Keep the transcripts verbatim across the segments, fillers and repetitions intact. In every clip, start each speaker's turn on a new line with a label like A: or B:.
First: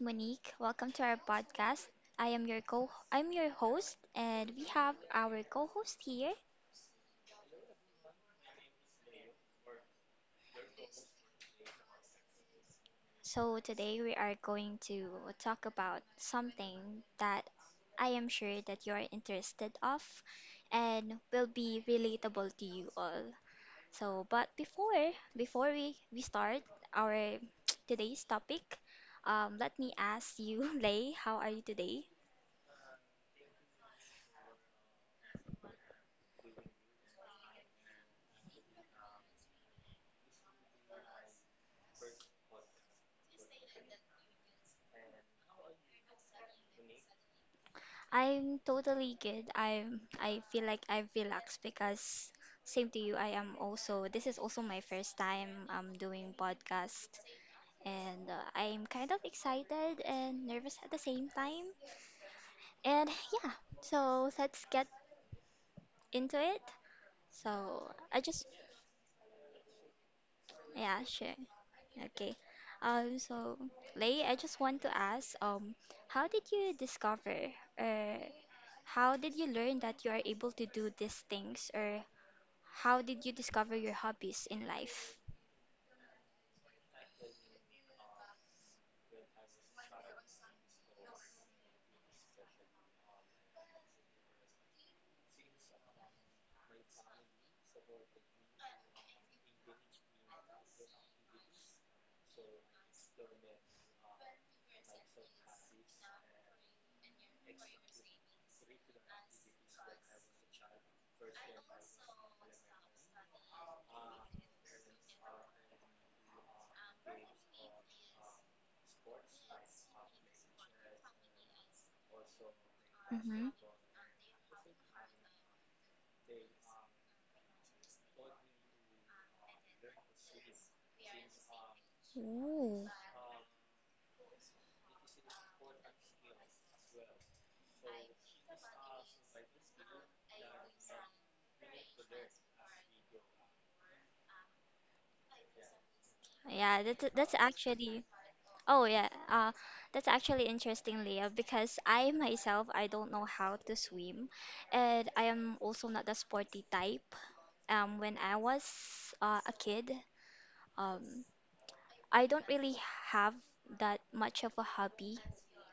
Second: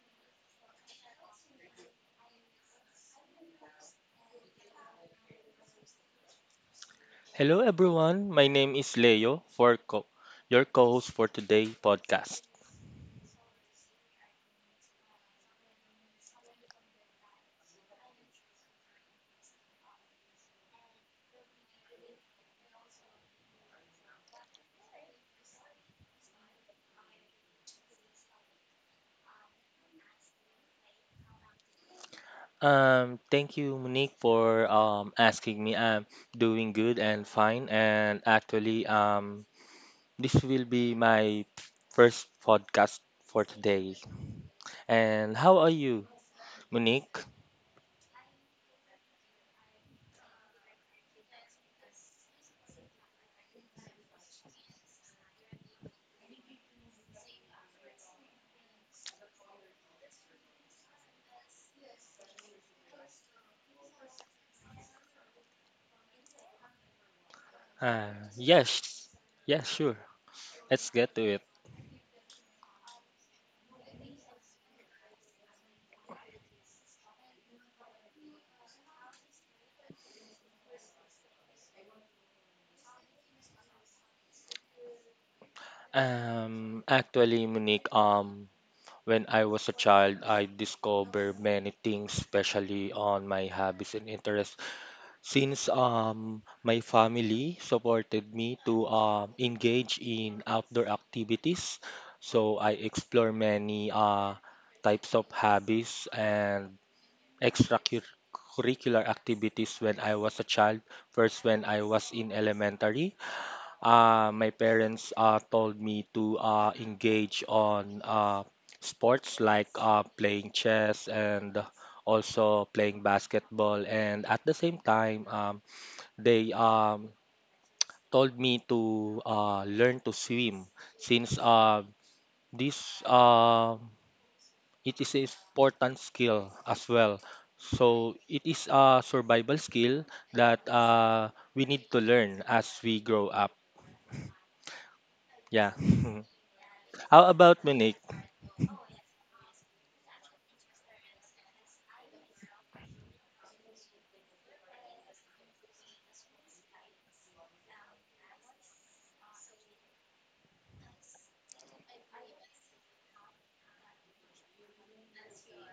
A: Monique. Welcome to our podcast. I am your co I'm your host, and we have our co-host here.
B: Hello, everyone. My name is Leo, for co- your co-host for today podcast.
A: So today we are going to talk about something that I am sure that you're interested of and will be relatable to you all. So but before before we we start our today's topic. Um let me ask you, Lei, how are you today?
B: Um, thank you, Monique, for um asking me. I'm doing good and fine, and actually, um, this will be my first podcast for today. And how are you, Monique?
A: I'm totally good. I'm I feel like I've relaxed because same to you. I am also This is also my first time um doing podcast, and uh, I'm kind of excited and nervous at the same time. And yeah, so let's get into it. So
B: Uh,
A: I just
B: yes, yes, sure. Let's
A: Yeah,
B: get to
A: sure.
B: it.
A: Okay. Um so Lei, I just want to ask um how did you discover Or how did you learn that you are able to do these things, or how did you discover your hobbies in life?
B: Um, actually, Monique, um, when I was a child, I discovered many things, especially on my hobbies and interests. Since um, my family supported me to um, engage in outdoor activities, so I explore many uh, types of hobbies and extracurricular activities when I was a child. First, when I was in elementary. Uh, my parents uh, told me to uh, engage on uh, sports like uh, playing chess and also playing
A: Mm-hmm.
B: basketball. And at the same time, um, they um, told me to uh, learn to swim since uh,
A: Ooh.
B: this uh, it is an important skill as well. So it is a survival skill that uh, we need to learn as we grow up. Yeah.
A: Yeah, that's
B: How
A: that's
B: about Monique?
A: actually Oh yeah, uh, that's actually interesting, Leah, because I myself, I don't know how to swim, and I am also not the sporty type. Um, when I was uh, a kid, um, I don't really have that much of a hobby,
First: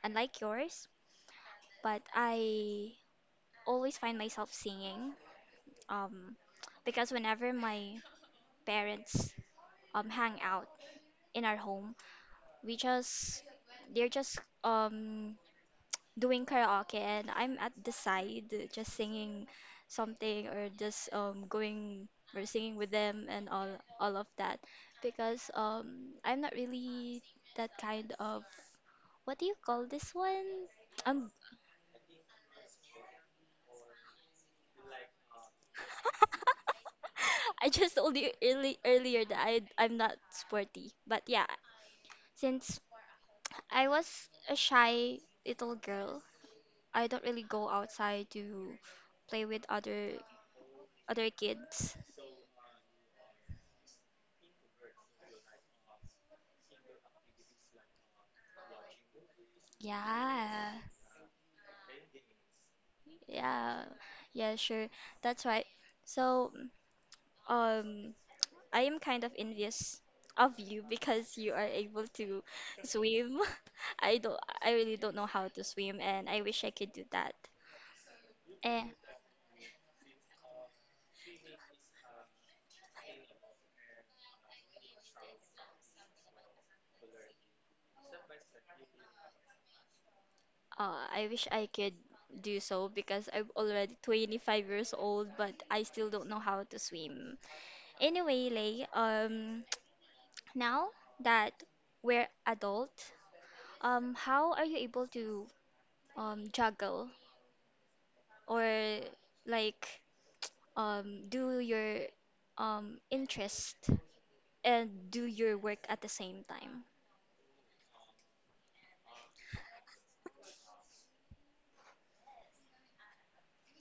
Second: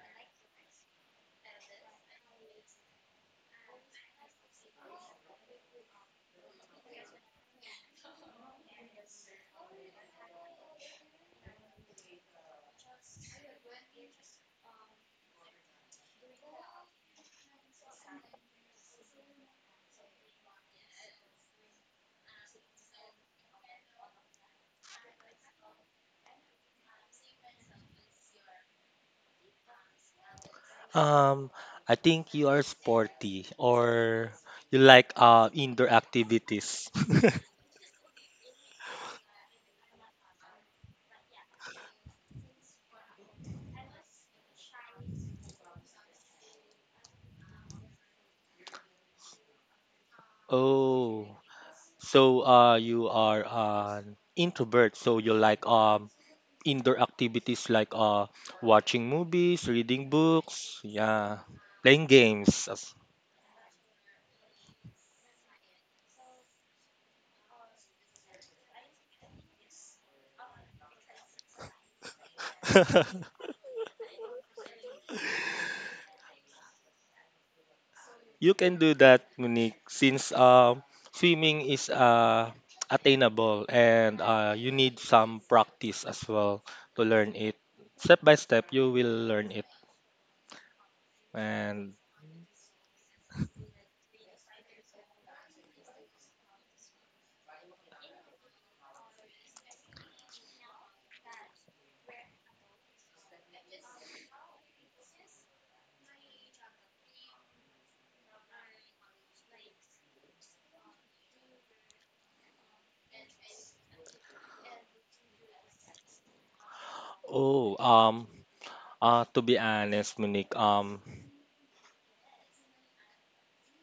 A: unlike yours. But I always find myself singing, um, because whenever my parents um hang out in our home, We just they're just um doing karaoke, and I'm at the side just singing something, or just um going or singing with them and all all of that, because um I'm not really that kind of, what do you call this one? Um
B: Um, I think you are sporty or you like uh indoor activities.
A: I just told you early earlier that I I'm not sporty. But yeah, since I was a shy little girl, I don't really go outside to play with other other
B: Oh,
A: kids.
B: so uh you are an introvert, so you like um indoor activities like uh watching movies, reading
A: Yeah.
B: books, yeah, playing games.
A: Yeah. Yeah, sure. That's right. So, um, I am kind of envious of you because you are able to
B: as-
A: swim. I don't I really don't know how to swim, and I wish I could do that.
B: You can do
A: Eh,
B: that, Monique, since um, swimming is uh, attainable, and uh, you need some practice as well to learn it. Step by step, you will learn it.
A: uh, I wish I
B: And
A: could do so, because I'm already twenty-five years old, but I still don't know how to swim. Anyway, Lei, um, now that we're adult, um, how are you able to um, juggle, or like, um, do your um, interest and do your work at the same time?
B: Oh, um, uh, to be honest, Monique, um,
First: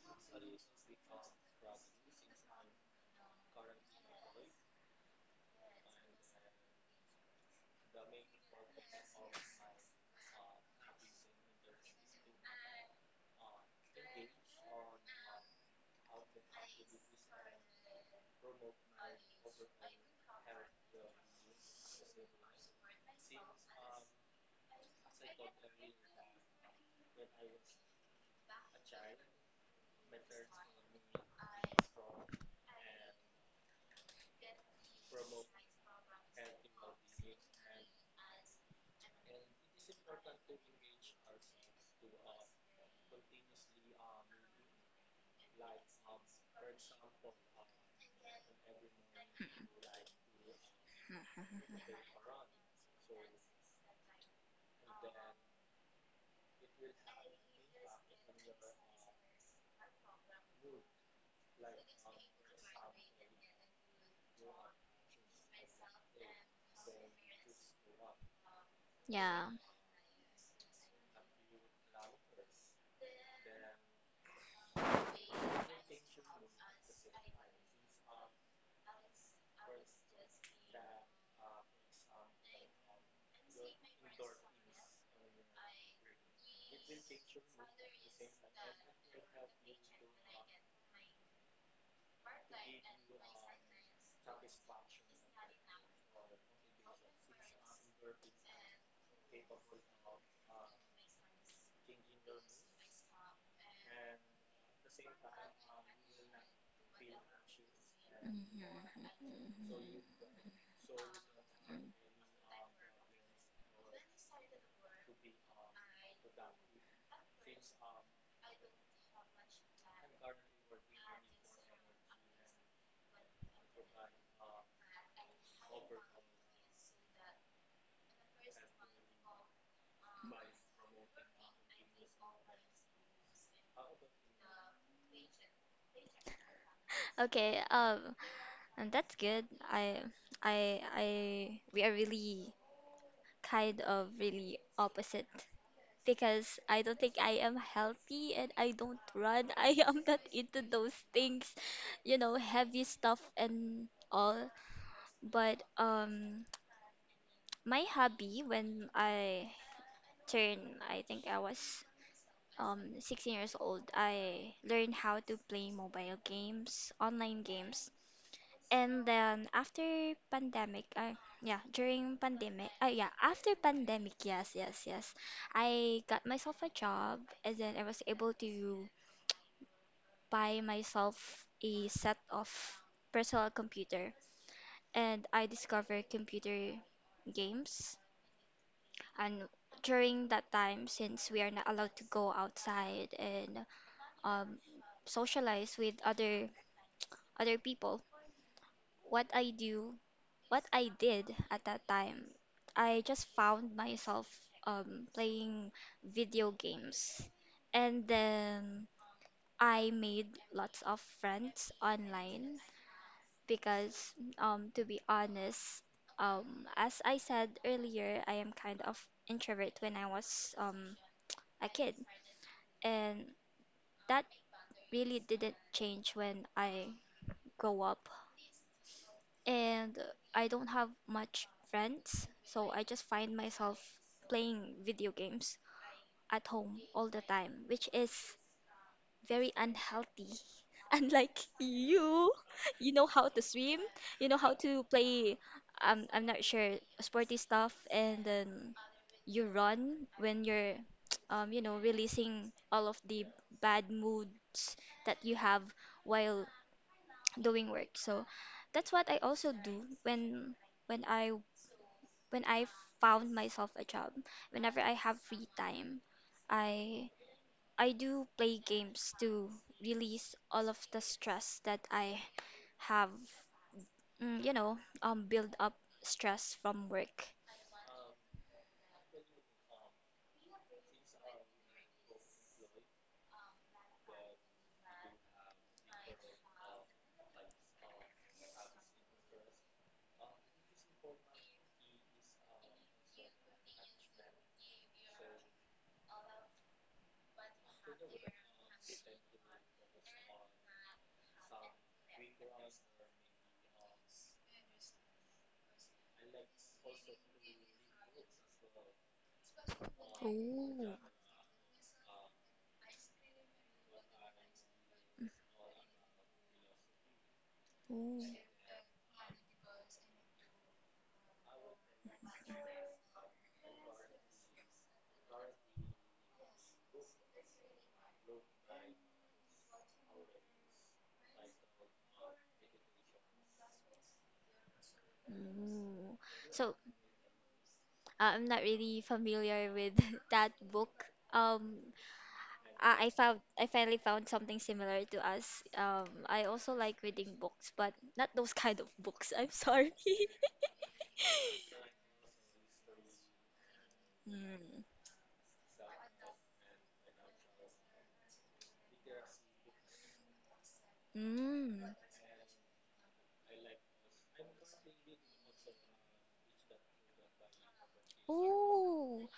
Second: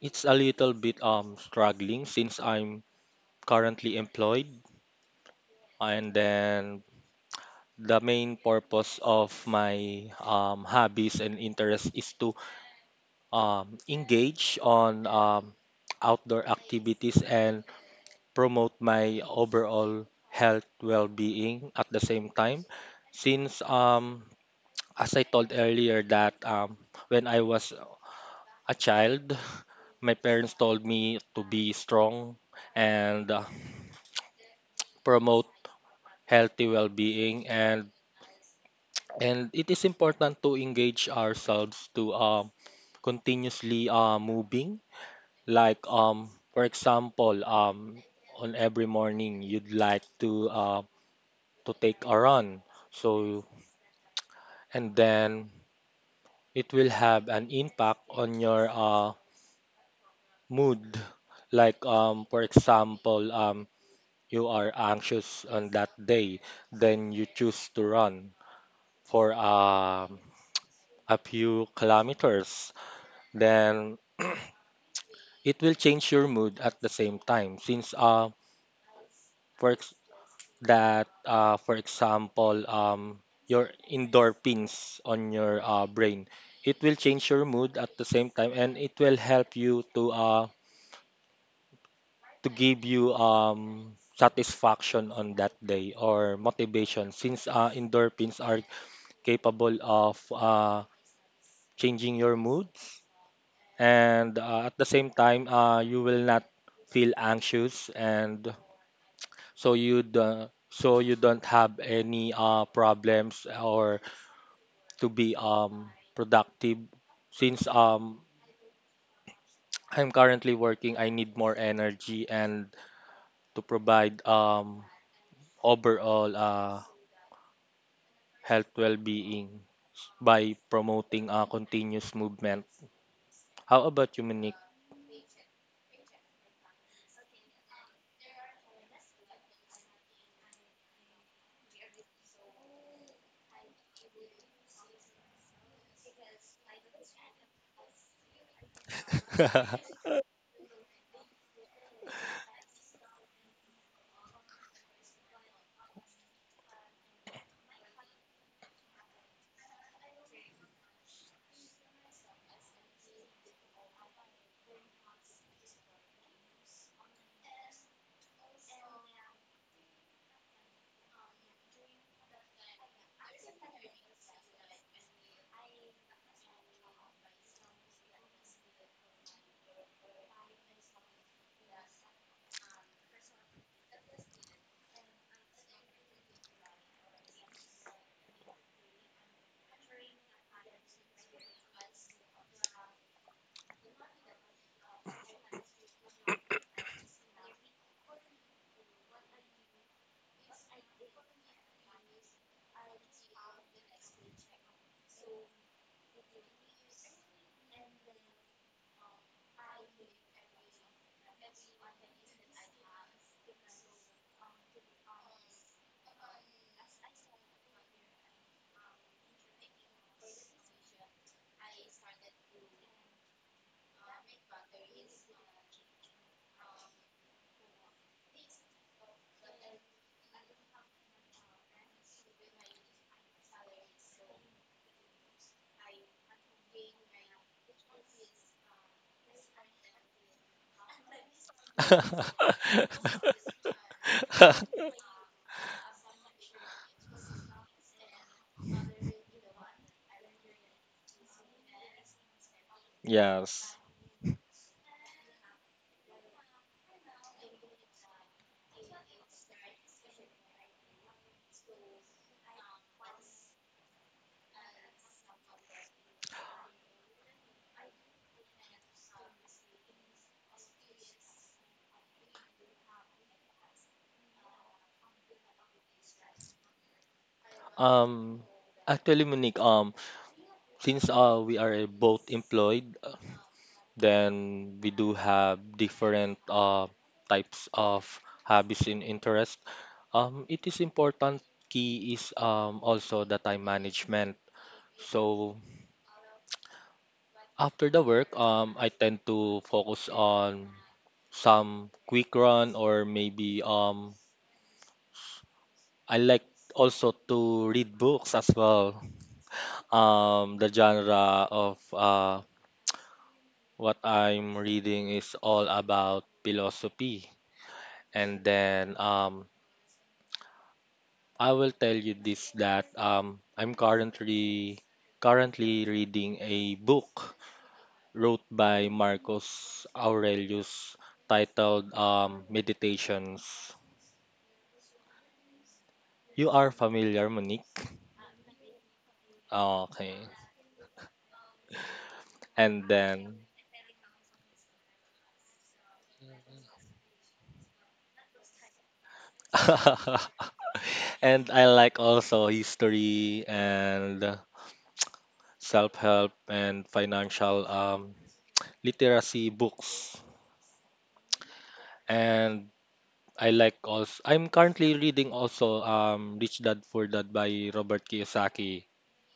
B: it's a little bit um struggling since I'm currently employed, and then the main purpose of my um, hobbies and interests is to um, engage on um, outdoor activities and promote my overall health well-being at the same time since um, as I told earlier that um, when I was a child my parents told me to be strong and uh, promote healthy well-being, and and it is important to engage ourselves to um, continuously uh, moving. Like um, for example, um, on every morning you'd like to uh, to take a run. So and then it will have an impact on your uh, mood. Like um, for example, um, you are anxious on that day, then you choose to run for
A: Yeah.
B: um a few kilometers. Then it will change your mood at the same time since uh for ex- that uh, for example um, your endorphins on your uh, brain, it will change your mood at the same time and it will help you to uh, to give you um, satisfaction on that day or motivation since uh, endorphins are capable of uh, changing your moods, and uh, at the same time uh, you will not feel anxious, and
A: Mm.
B: so you do, so you don't have any uh, problems, or to be um productive since um I'm currently working, I need more energy and to provide um overall uh health well-being by promoting uh, continuous movement. How about you, Monique?
A: Okay, um, and that's good. I, I, I, we are really kind of really opposite, because I don't think I am healthy, and I don't run. I am not into those things, you know, heavy stuff and all. But um my hobby when I turned, I think I was um sixteen years old, I learned how to play mobile games, online games. And then after pandemic, uh, yeah, during pandemic, uh, yeah, after pandemic, yes, yes, yes, I got myself a job, and then I was able to buy myself a set of personal computer, and I discovered computer games. And during that time, since we are not allowed to go outside and um, socialize with other other people, what I do what I did at that time, I just found myself um, playing video games. And then I made lots of friends online, because um, to be honest, um, as I said earlier, I am kind of introvert when I was um, a kid. And that really didn't change when I grow up, and I don't have much friends, so I just find myself playing video games at home all the time, which is very unhealthy. Unlike you, you know how to swim, you know how to play, um, I'm not sure, sporty stuff, and then you run when you're, um, you know, releasing all of the
B: Yes.
A: bad moods that you have while doing work. So that's what I also do when when I when I found myself a job. Whenever I have free time, I I do play games to release all of the stress that I have, mm, you know, um build up stress from work.
B: Um, Actually, Monique, um, since uh, we are eh, both employed, uh, then we do have different uh, types of hobbies and interests. Um, it is important key is um, also the time management. So after the work, um, I tend to focus on some quick run or maybe um, I like also to read books as well. Um, the
A: Ooh.
B: genre of uh, what I'm reading is all about philosophy.
A: Ooh.
B: And then um, I will tell you this that um, I'm currently currently reading a book wrote by Marcus Aurelius titled um, Meditations.
A: Ooh.
B: You are
A: So,
B: familiar, Monique?
A: uh, I'm not really familiar
B: Oh,
A: with
B: okay.
A: that book. Um,
B: And
A: Uh, I
B: then,
A: found I finally found something similar to us. Um, I also like reading books, but not those kind of books. I'm sorry.
B: and I like also history and
A: Mm.
B: self help and financial um, literacy books.
A: Mm.
B: And I like also, I'm currently reading also um, Rich Dad Poor Dad by Robert Kiyosaki.
A: Ooh,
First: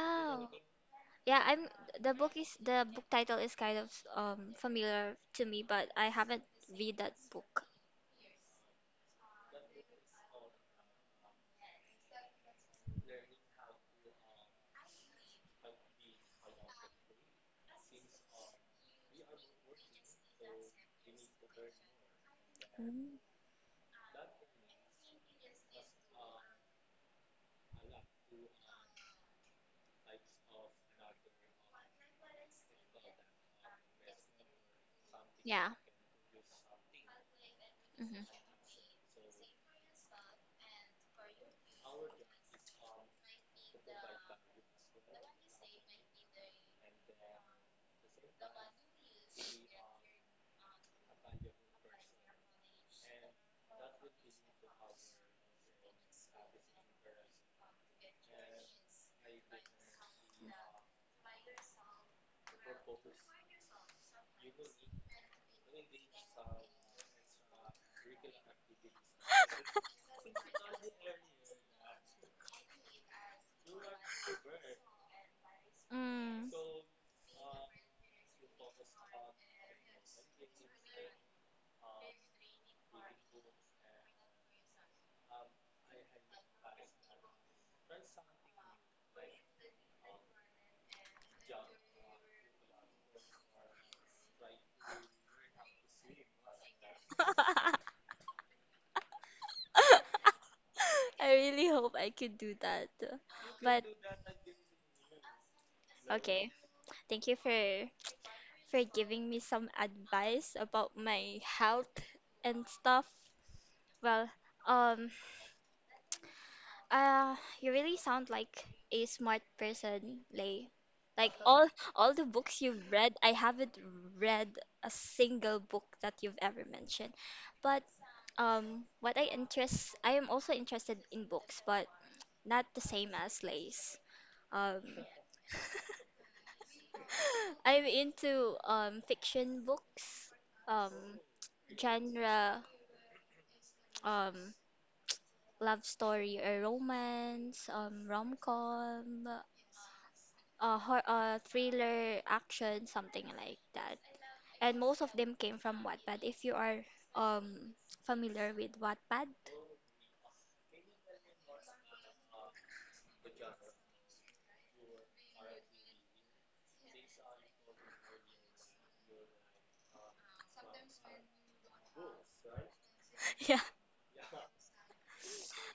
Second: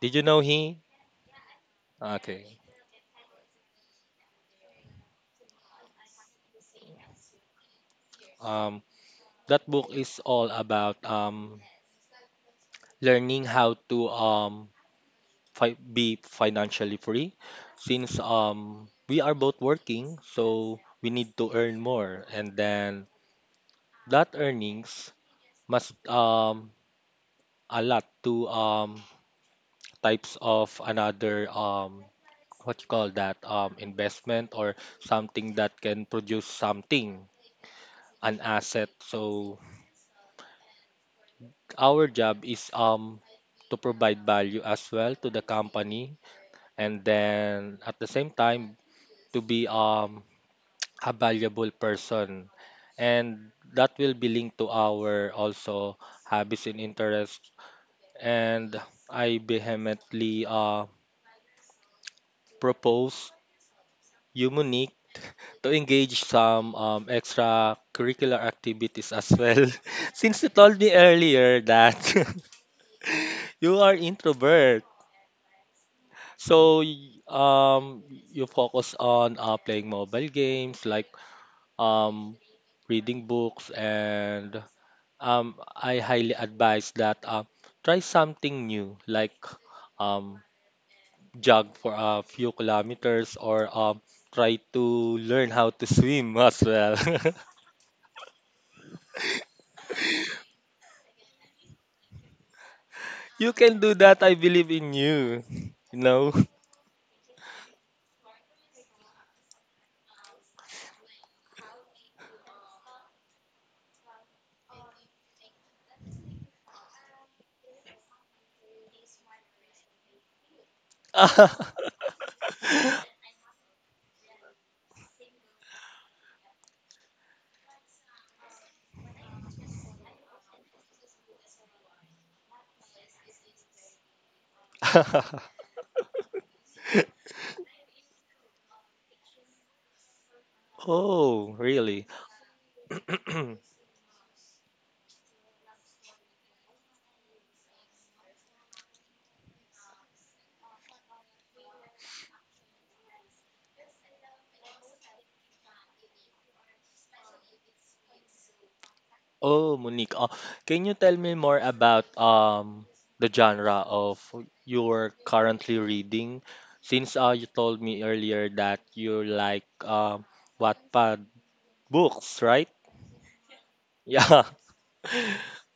B: Did you know he?
A: Yeah, I'm the book
B: Okay.
A: is the book title is kind of um familiar to me, but I haven't read that book.
B: Um, That book is all about um, learning how to um, fi- be financially free since um, we are both working, so we need to earn more. And then
A: Mm.
B: that earnings must um, a lot to um, types of another um, what you call that um, investment or something
A: Yeah.
B: that can produce something,
A: Hmm.
B: an asset. So our job is um, to provide value as well to the company and then at the same time to be um a valuable person, and that will be linked to our also habits and interests, and I vehemently uh, propose unique to engage some um, extracurricular activities as well. Since you told me earlier that you are introvert,
A: Mm.
B: so y- um you focus on uh, playing mobile games, like um, reading books, and um, I highly advise that uh, try something new, like um, jog for a few kilometers, or um, try to learn how to swim as well.
A: I really hope I could do that.
B: You can
A: But
B: do that. I believe in you. You know?
A: okay. Thank you for for giving me some advice about my health and stuff. Well, um, uh, you really sound like a smart person, Lay. Like all all the books you've read, I haven't read a single book that you've ever mentioned. But um, what I interest, I am also interested in books, but not the same as Lay's. Um, I'm into um fiction books, um
B: Oh, really?
A: genre, um love story or romance, um rom-com, uh, hor uh thriller, action, something like that. And most of them came from Wattpad. If you are um familiar with Wattpad,
B: Oh, Monique. Uh, can you tell me more about um the genre of you're currently reading? Since uh you told me earlier that you like um Wattpad books, right?
A: yeah.
B: Yeah.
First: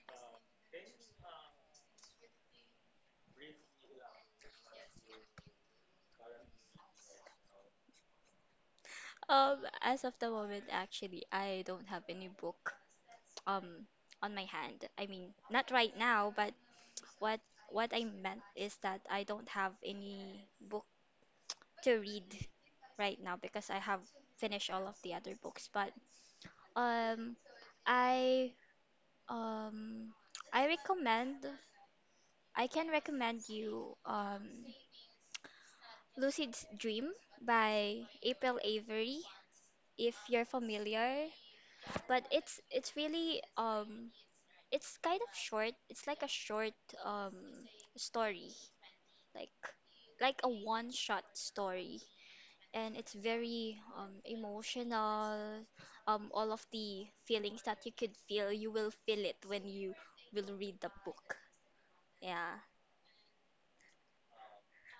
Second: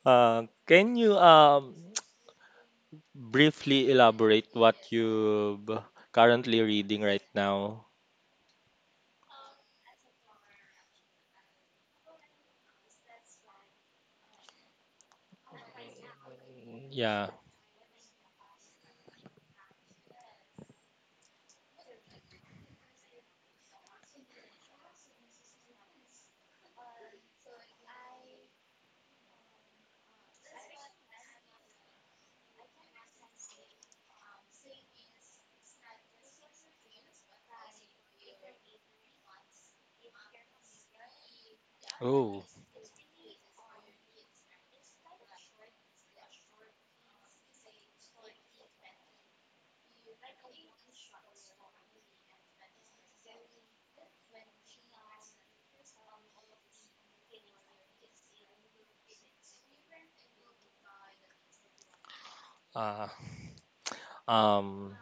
B: Uh, can you um briefly elaborate what you're currently reading right now?
A: Um, as of the moment, actually, I don't have any book um on my hand. I mean, not right now, but
B: Yeah.
A: what what I meant is that I don't have any book to read right now, because I have finished all of the other books. But um, I um I recommend I can recommend you um Lucid's Dream by April Avery, if you're familiar. But
B: Oh.
A: it's it's really um, it's kind of short. It's like a short um story. Like like a one-shot story. And it's very um, emotional. Um, all of the feelings that you could feel, you will feel it when you will read the book. Yeah.
B: Uh, um.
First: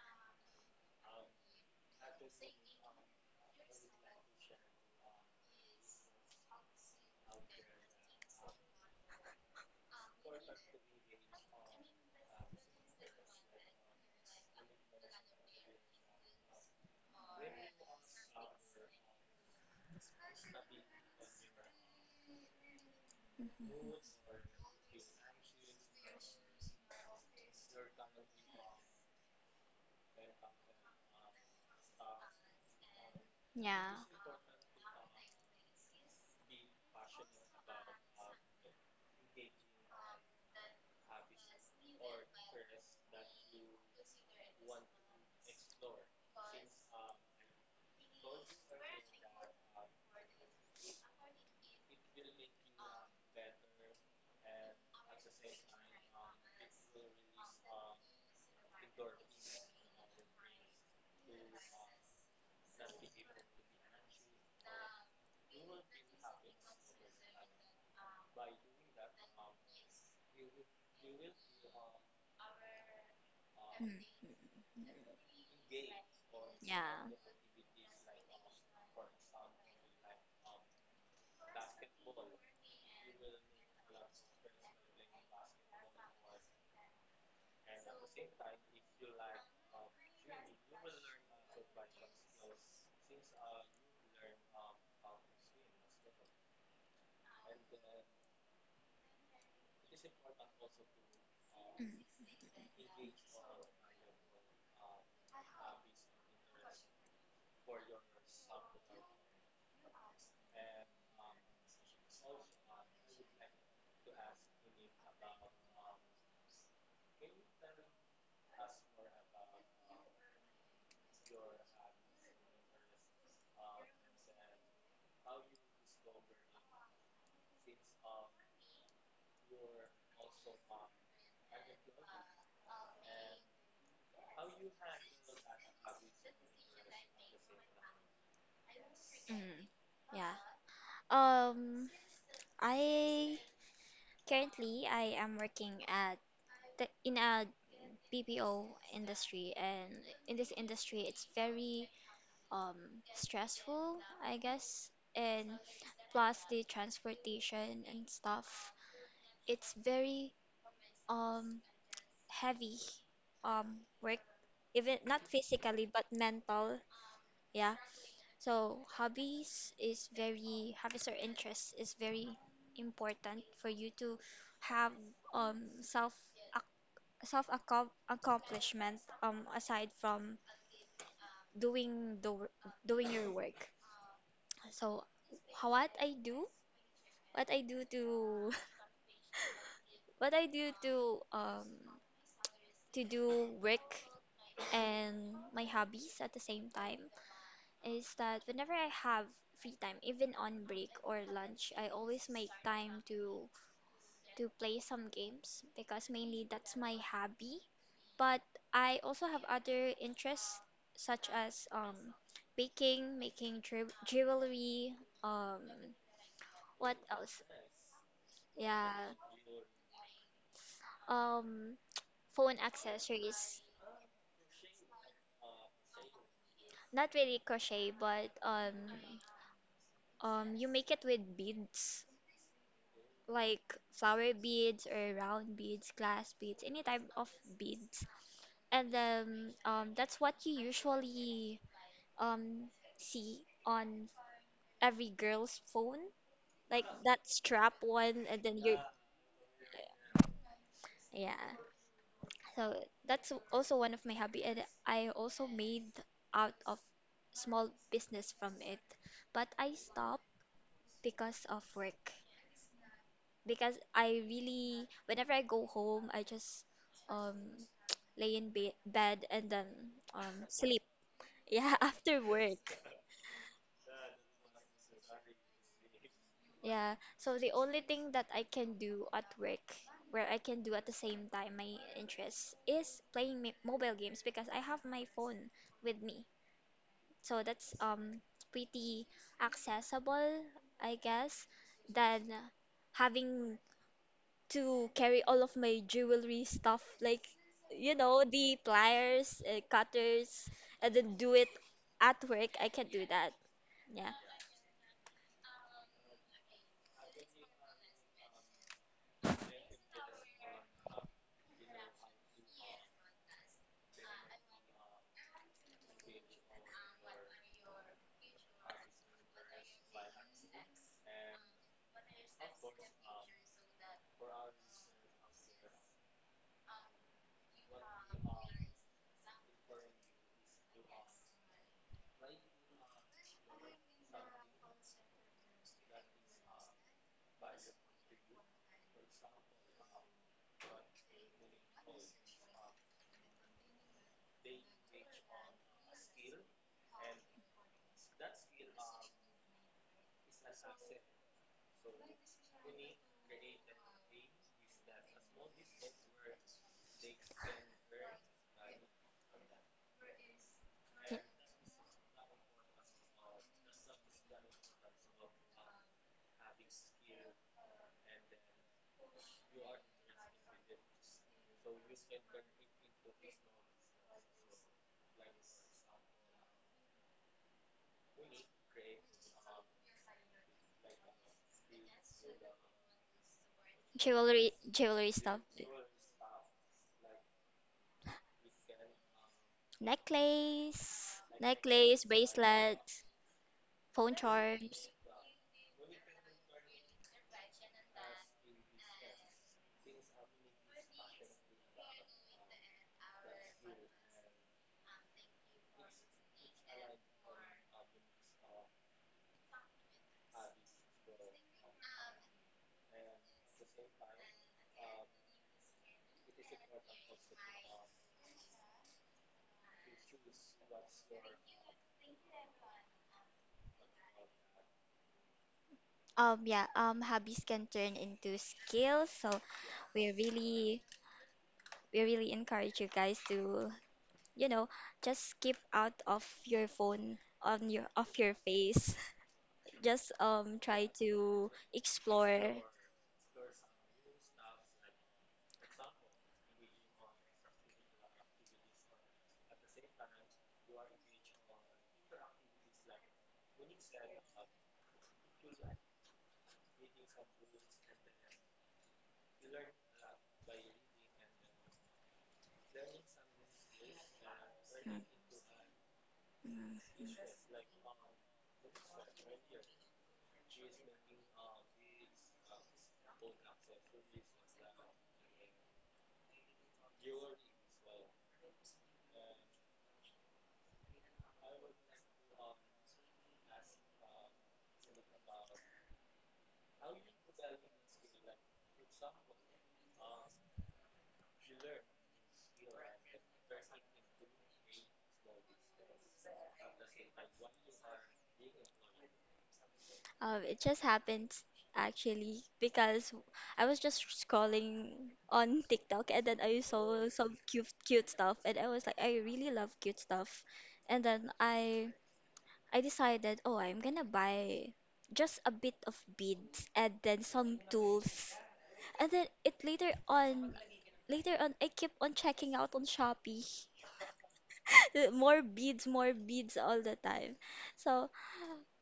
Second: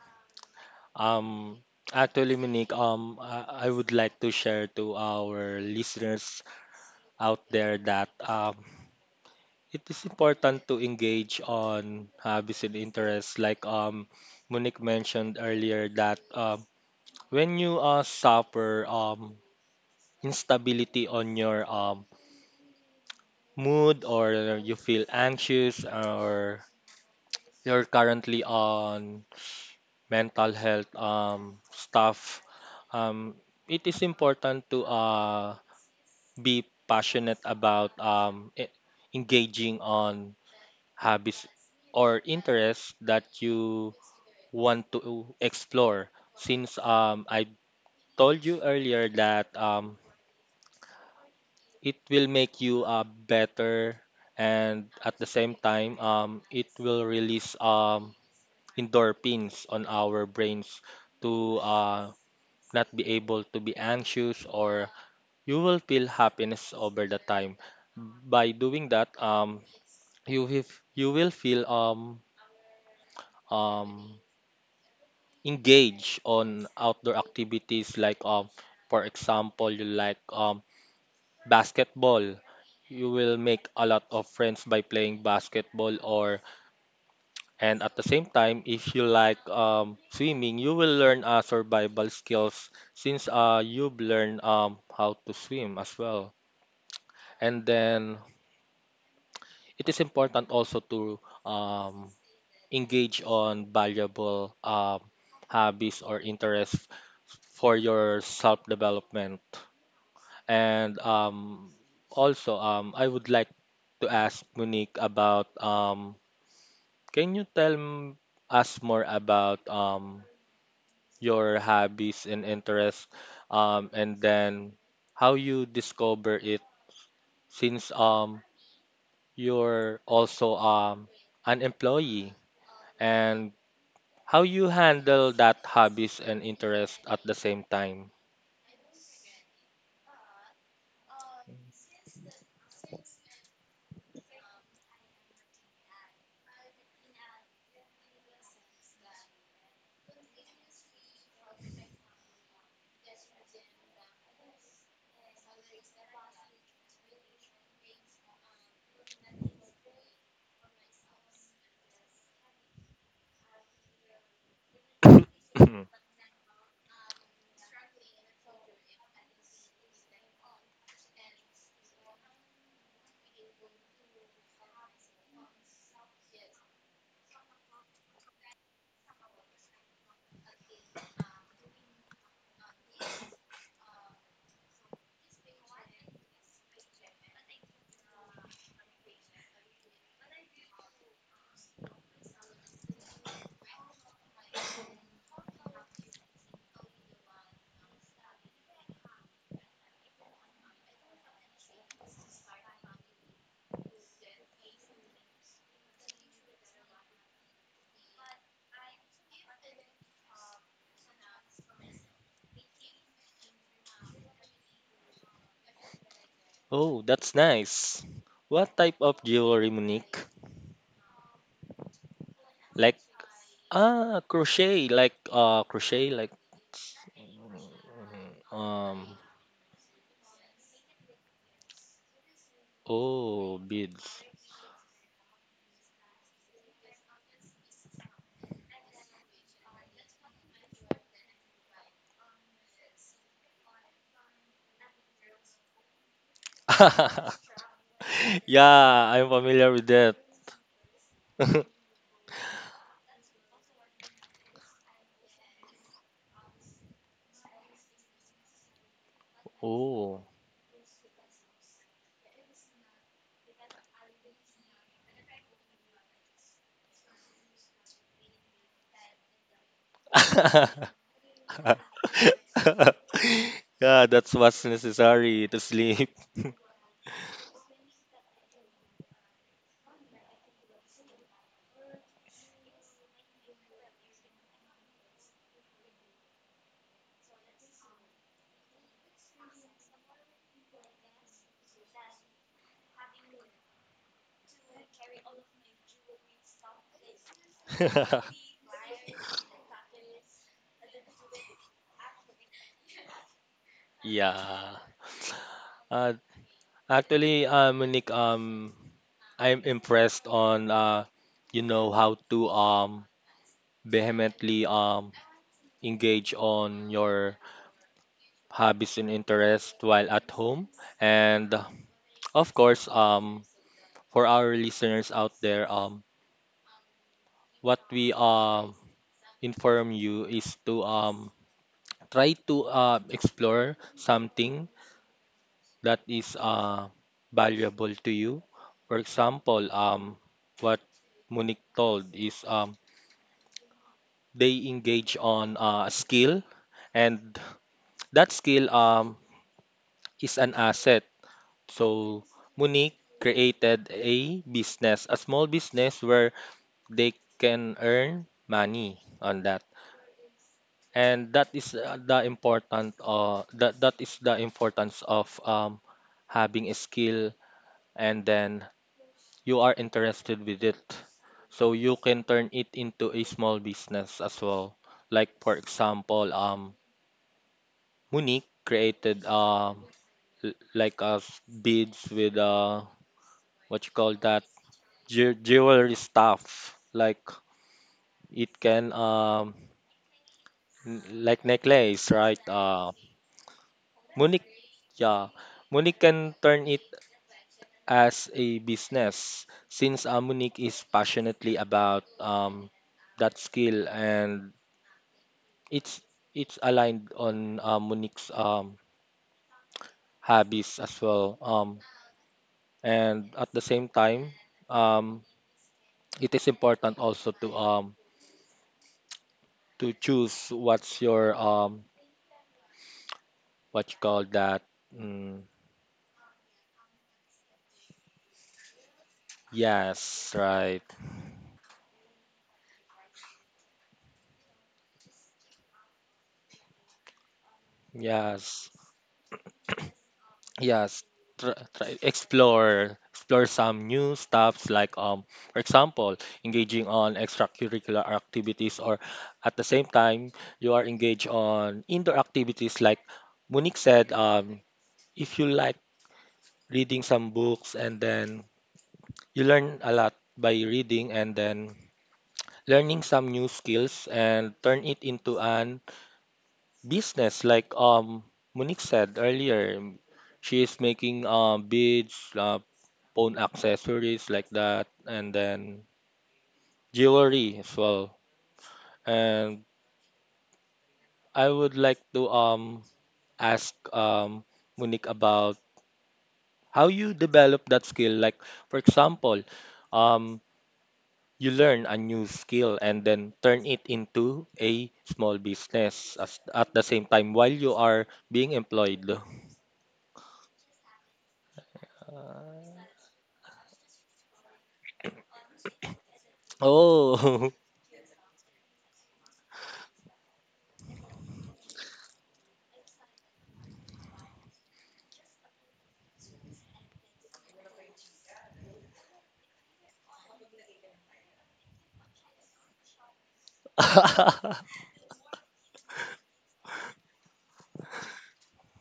B: Um, Actually, Monique, um, I, I would like to share to our listeners out there that um, it is important to engage on hobbies and interests. Like um, Monique mentioned earlier that um, when you uh, suffer um, instability on your um,
A: Mhm.
B: mood, or you feel anxious, or you're currently on mental health um, stuff, um, it is
A: Yeah.
B: important to uh, be passionate about um, e- engaging on hobbies or interests that you want to explore. Since um, I told you earlier that um, it will make you uh, better, and at the same time, um, it will release um, endorphins on our brains to uh, not be able to be anxious, or you will feel happiness over the time. By doing that, um, you will you will feel um um
A: Mm.
B: engaged on
A: Yeah.
B: outdoor activities, like um for example, you like um basketball, you will make a lot of friends by playing basketball, or and at the same time, if you like um swimming, you will learn uh, survival skills since uh you've learned um how to swim as well. And then it is important also to um engage on valuable um, hobbies or interests for your self development. And um, also, um, I would like to ask Monique about um, can you tell m- us more about um, your hobbies and interests, um, and then how you discover it, since um, you're also um, an employee, and how you handle that hobbies and interest at the same time?
A: Mm. Yeah. Um, I currently I am working at the, in a B P O industry, and in this industry, it's very um, stressful, I guess. And plus the transportation and stuff. It's very um heavy um work, even not physically but mental. Yeah. So hobbies is very hobbies or interests is very important for you to have um self self accom accomplishment um aside from doing the wor- doing your work. So how- what I do what I do to what I do to um to do work and my hobbies at the same time is that whenever I have free time, even on break or lunch, I always make time to to play some games, because mainly that's my hobby. But I also have other interests, such as um baking, making jew- jewelry, um, what
B: Oh, that's
A: else?
B: nice. What
A: Yeah,
B: type of jewelry, Monique?
A: um, phone
B: Like
A: accessories.
B: ah, crochet, like uh, crochet, like
A: Not really crochet, but um,
B: um,
A: um, you make it with beads,
B: oh,
A: like
B: beads.
A: flower beads or round beads, glass beads, any type of beads. And then um, that's what you usually um see on every girl's phone, like that strap one, and then you're
B: Yeah, I'm familiar with that.
A: yeah. So that's also one of my hobby, and I also made out of small business from it, but I
B: Oh.
A: stopped because of work. Because I really, whenever I go home, I just um lay in be bed, and then um sleep. Yeah, after work.
B: Yeah, that's what's necessary to sleep.
A: Yeah. So the only thing that I can do at work, where I can do at the same time my interests, is playing mi- mobile games, because I have my phone with me. So that's um pretty accessible, I guess, than having to carry all of my jewelry stuff, like, you know, the pliers, uh, cutters, and then do it at work. I can't do that. Yeah.
B: Yeah. Uh, Actually, uh, Monique, um, I'm impressed on uh, you know how to um vehemently um engage on your hobbies and interests while at home, and uh, of course, um, for our listeners out there, um, what we um inform you is to um try to uh, explore something that is uh, valuable to you. For example, um, what Monique told is um, they engage on uh, a skill, and that skill um, is an asset. So Monique created a business, a small business where they can earn money on that.
A: Yeah.
B: And that is uh, the important uh, that that is the importance of um, having a skill, and then you are interested with it. So you can turn it into a small business as well. Like for example, um, Monique created um l- like uh, s- beads with uh what you call that,
A: Jewelry, jewelry
B: jew-
A: stuff.
B: jewelry stuff. Like it can um n-
A: Necklace,
B: like
A: Necklace,
B: necklace, right? Uh,
A: bracelets, phone
B: Monique,
A: charms.
B: yeah, Monique can turn it as a business since uh, Monique is passionately about um, that skill, and it's it's aligned on uh, Monique's um, hobbies as well, um, and at the same time um, it is important also to um, to choose what's your um, what you call that, mm,
A: Um, yeah, um, hobbies can turn into skills, so we
B: yes,
A: really,
B: right.
A: we really encourage you guys to, you know, just keep out of your phone on your of your
B: Yes,
A: face. Just um try
B: Yes,
A: to
B: try, try
A: explore.
B: explore explore some new stuffs, like um for example, engaging on extracurricular activities, or at the same time you are engaged on indoor activities like Monique said, um if you like reading some books, and then you learn a lot by reading, and then learning some new skills and turn it
A: Mm,
B: into an
A: mm.
B: business, like um Monique said earlier, she is making uh, beads, uh, own accessories like that, and then jewelry as well. And I would like to um ask um Monique about how you develop that skill. Like for example, um you learn a new skill and then turn it into a small business as, at the same time while you are being employed.
A: Um, it just happened actually, because I was just scrolling on TikTok, and then I saw some
B: Oh,
A: cute cute stuff, and I was like, I really love cute stuff, and then I I decided, oh, I'm gonna buy just a bit of beads and then some tools. And then it later on, later on, I keep on checking out on Shopee. More beads, more beads all the time. So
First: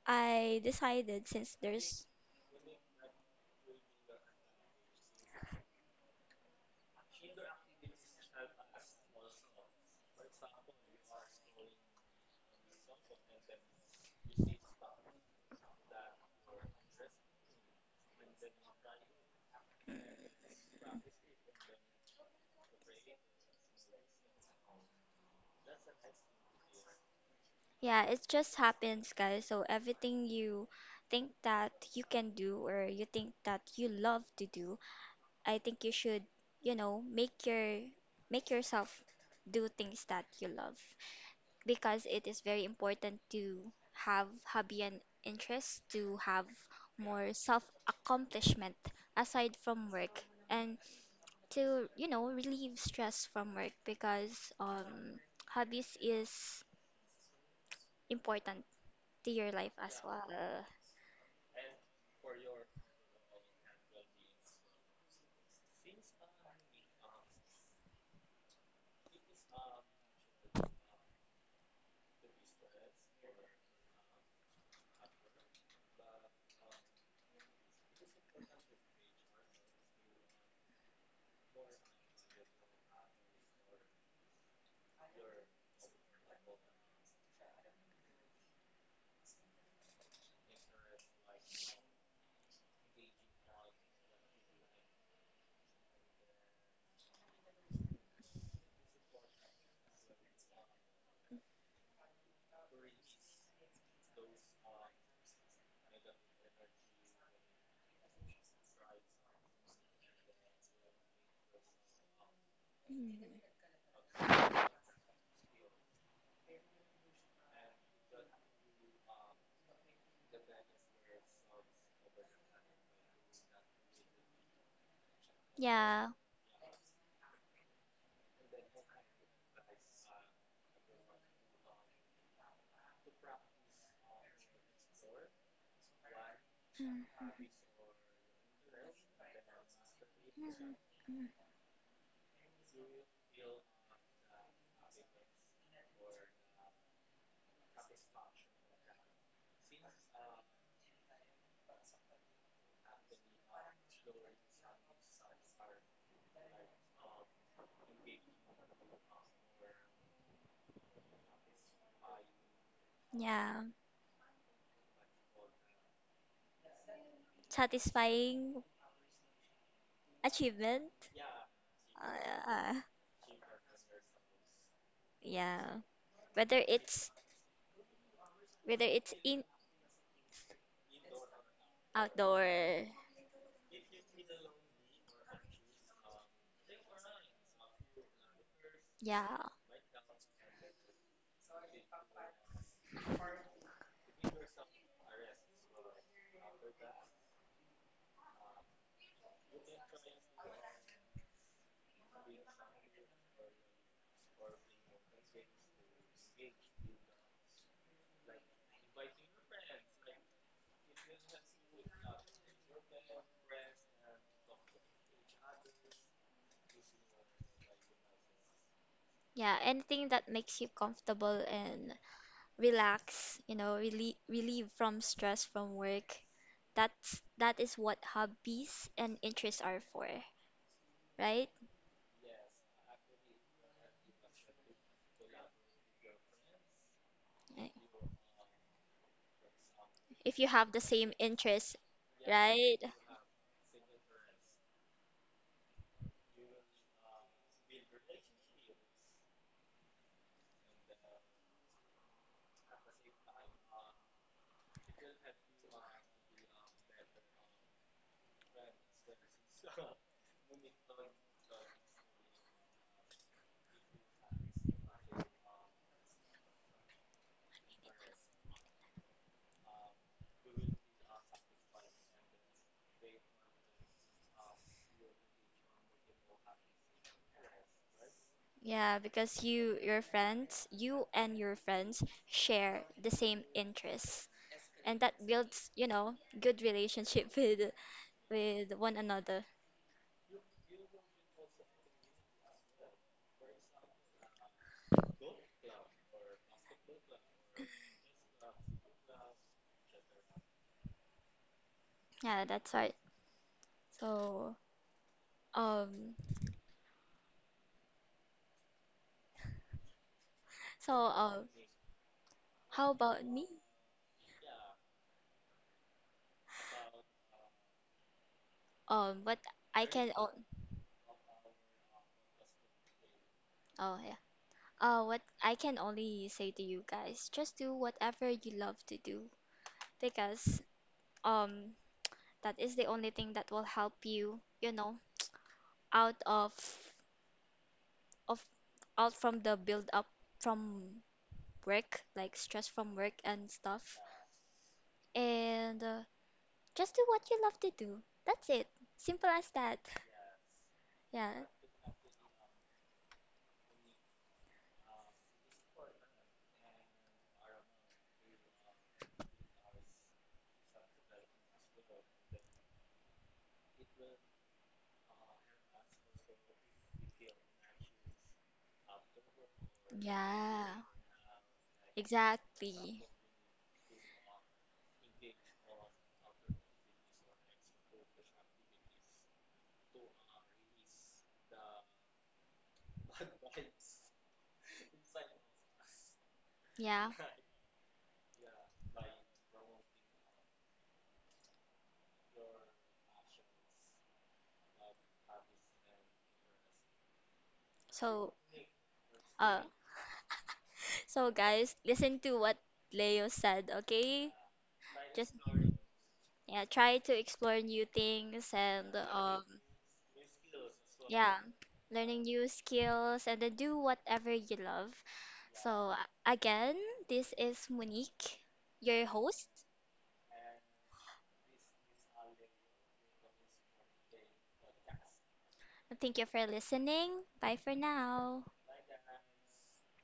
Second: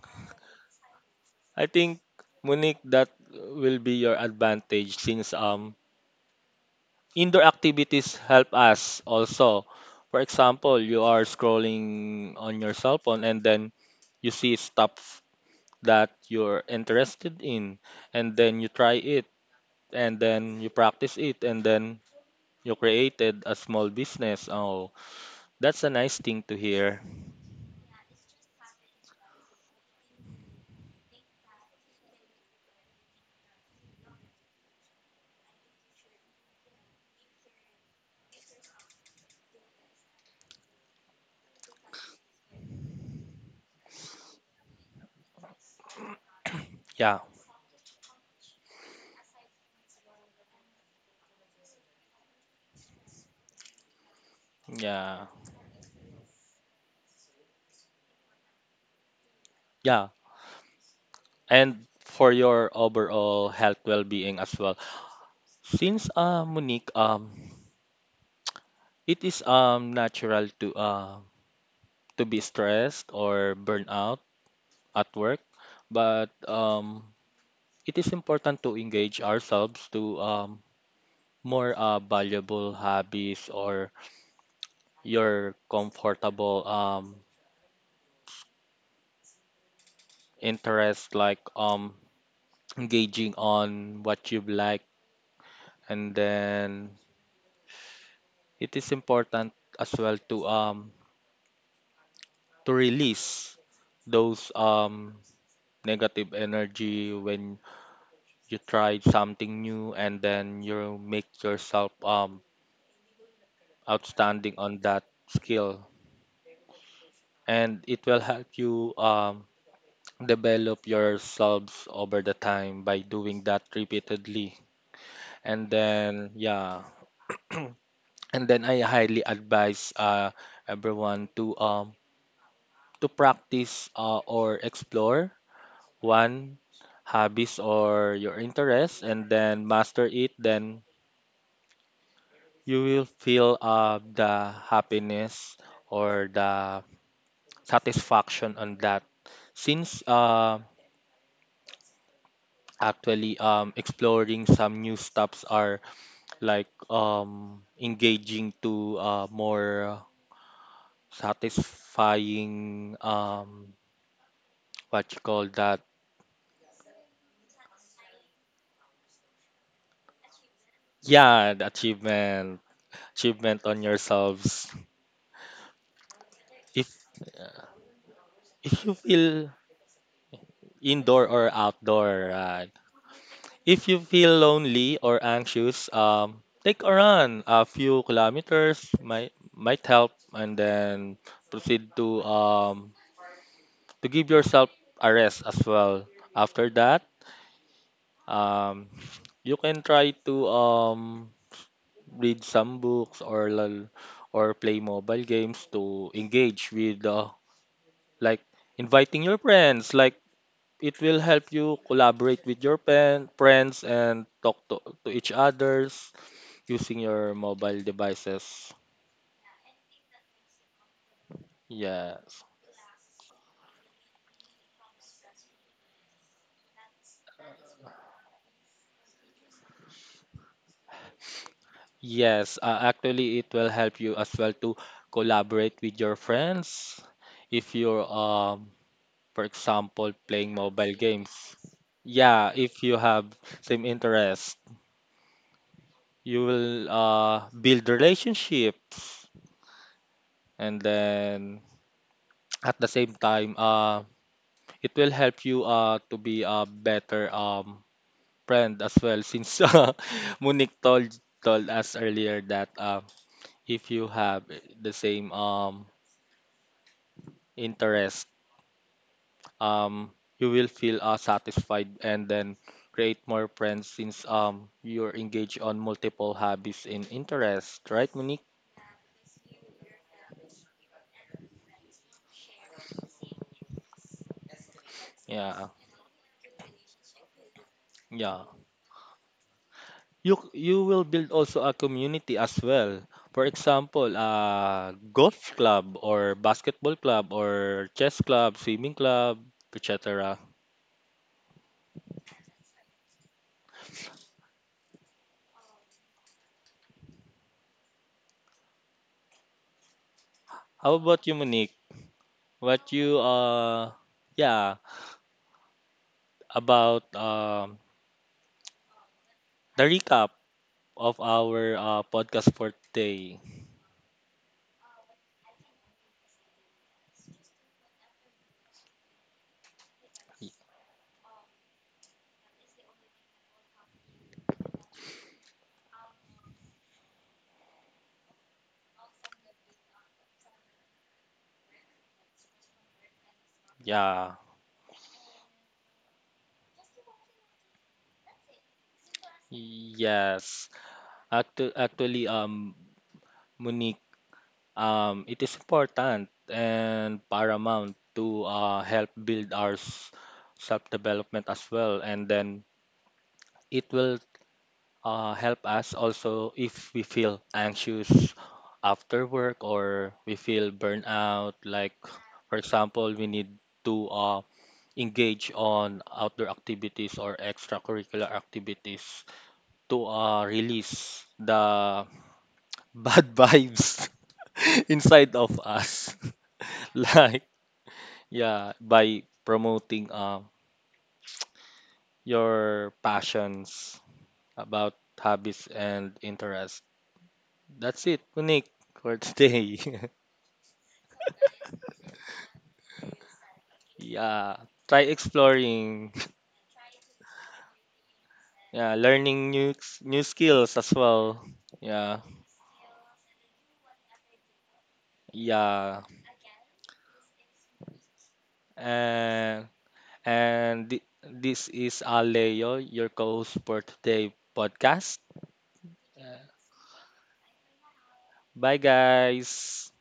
A: I decided since
B: I think
A: there's,
B: Monique, that will be your advantage since um indoor activities help us also. For example, you are scrolling on your cell phone and then you see stuff that you're interested in, and then you try it, and then you practice it, and then you created a small business. Oh, that's a nice thing to hear.
A: yeah, it just happens, guys. So everything you think that you can do, or you think that you love to do, I think you should, you know, make your make yourself do things that you love. Because it is very important to have hobby and interest, to have
B: Yeah,
A: more self accomplishment aside from work, and to, you know, relieve stress from work, because um
B: yeah,
A: hobbies is important to your life as
B: yeah.
A: well.
B: And for your overall health well-being as well. Since uh, Monique, um, it is um natural to uh to be stressed or burn out at work, but um, it is important to engage ourselves to um, more uh, valuable hobbies or your comfortable um, interest, like um, engaging on what you like, and then it is important as well to um, to release those um negative energy when you try something new and then you make yourself um outstanding on that skill, and it will help you um, develop yourselves over the time by doing that repeatedly and
A: Yeah.
B: then yeah. And then I highly advise uh, everyone to um, to practice uh, or explore one hobbies or your interests and then master it, then
A: Mm.
B: you will feel uh, the happiness or the satisfaction on that. Since uh, actually um, exploring some new stuffs are like um, engaging to uh, more satisfying
A: Yeah.
B: um, what you call that,
A: Satisfying achievement,
B: yeah, the achievement.
A: uh,
B: Achievement on yourselves.
A: yeah. whether
B: if
A: it's
B: if
A: Whether
B: you
A: it's in
B: feel indoor or outdoor
A: outdoor,
B: uh, if you feel lonely or anxious, um, take a run. A few kilometers might
A: yeah.
B: might help, and then proceed to um, to give yourself a rest as well. After that, um, you can try to um, read some books or lol- or play mobile games to engage with uh, like inviting your friends. Like it will help you collaborate with your pen, friends and talk to, to each others using your mobile devices.
A: Yeah, anything that makes you comfortable and
B: Yes.
A: relax, you know, relieve relieve from stress from work. That's that is what hobbies and interests are for, right?
B: Yes, uh, actually it will help you as well to collaborate with your friends
A: Eh,
B: if you're um for example
A: if you
B: playing
A: have the
B: mobile
A: same
B: games.
A: interest,
B: Yeah,
A: right?
B: if you have same interest, you will uh build relationships, and then at the same time uh it will help you uh to be a better um friend as well. Since uh, Monique told told us earlier that uh, if you have the same um interest, um you will feel uh, satisfied, and then create more friends since um you're engaged on multiple hobbies and interests, right, Monique?
A: Yeah, because you your friends, you and your friends share the same interests, and that
B: Yeah,
A: builds, you know, good relationship with
B: yeah.
A: with one another.
B: You you will build also a community as well. For example, uh golf club or basketball club or chess club, swimming club, et cetera.
A: Yeah, that's right. So. Um, so
B: How about you,
A: uh,
B: Monique? What
A: how
B: you
A: about me?
B: uh yeah, about um
A: Um, what
B: the
A: I can
B: recap
A: o
B: of our uh, podcast for today.
A: Oh yeah. Uh, what I can only say to you guys, just do whatever you love to do, because um that is the only thing that will help you, you know, out of of out from the build up from work, like stress from work and stuff.
B: Yeah.
A: And uh, just do what you love to do. That's it. Simple as that.
B: Yes.
A: Yeah.
B: Actu- actually, um, Monique, um, it is important and paramount to uh, help build our s- self-development as well. And then it will uh, help us also if we feel anxious after work or we
A: Yeah,
B: feel burnout. Like, for
A: exactly.
B: example, we need to uh, engage on outdoor activities or extracurricular activities to uh, release the bad vibes inside of us.
A: Yeah.
B: Like, yeah, by promoting uh, your passions about hobbies and interests. That's it,
A: So,
B: Unique, for
A: uh,
B: today.
A: so guys, listen to what Leo said, okay?
B: Yeah, try
A: Just
B: exploring.
A: yeah, try to explore new things, and
B: Yeah,
A: um
B: learning new s- new skills as
A: yeah,
B: well.
A: learning
B: Yeah,
A: new skills, and then do whatever you love. So,
B: yeah.
A: a- again, this is Monique, your host.
B: And and thi- this is Aleo, your co-host for today podcast.
A: Thank you
B: Uh,
A: for listening. Bye for now.
B: Bye guys.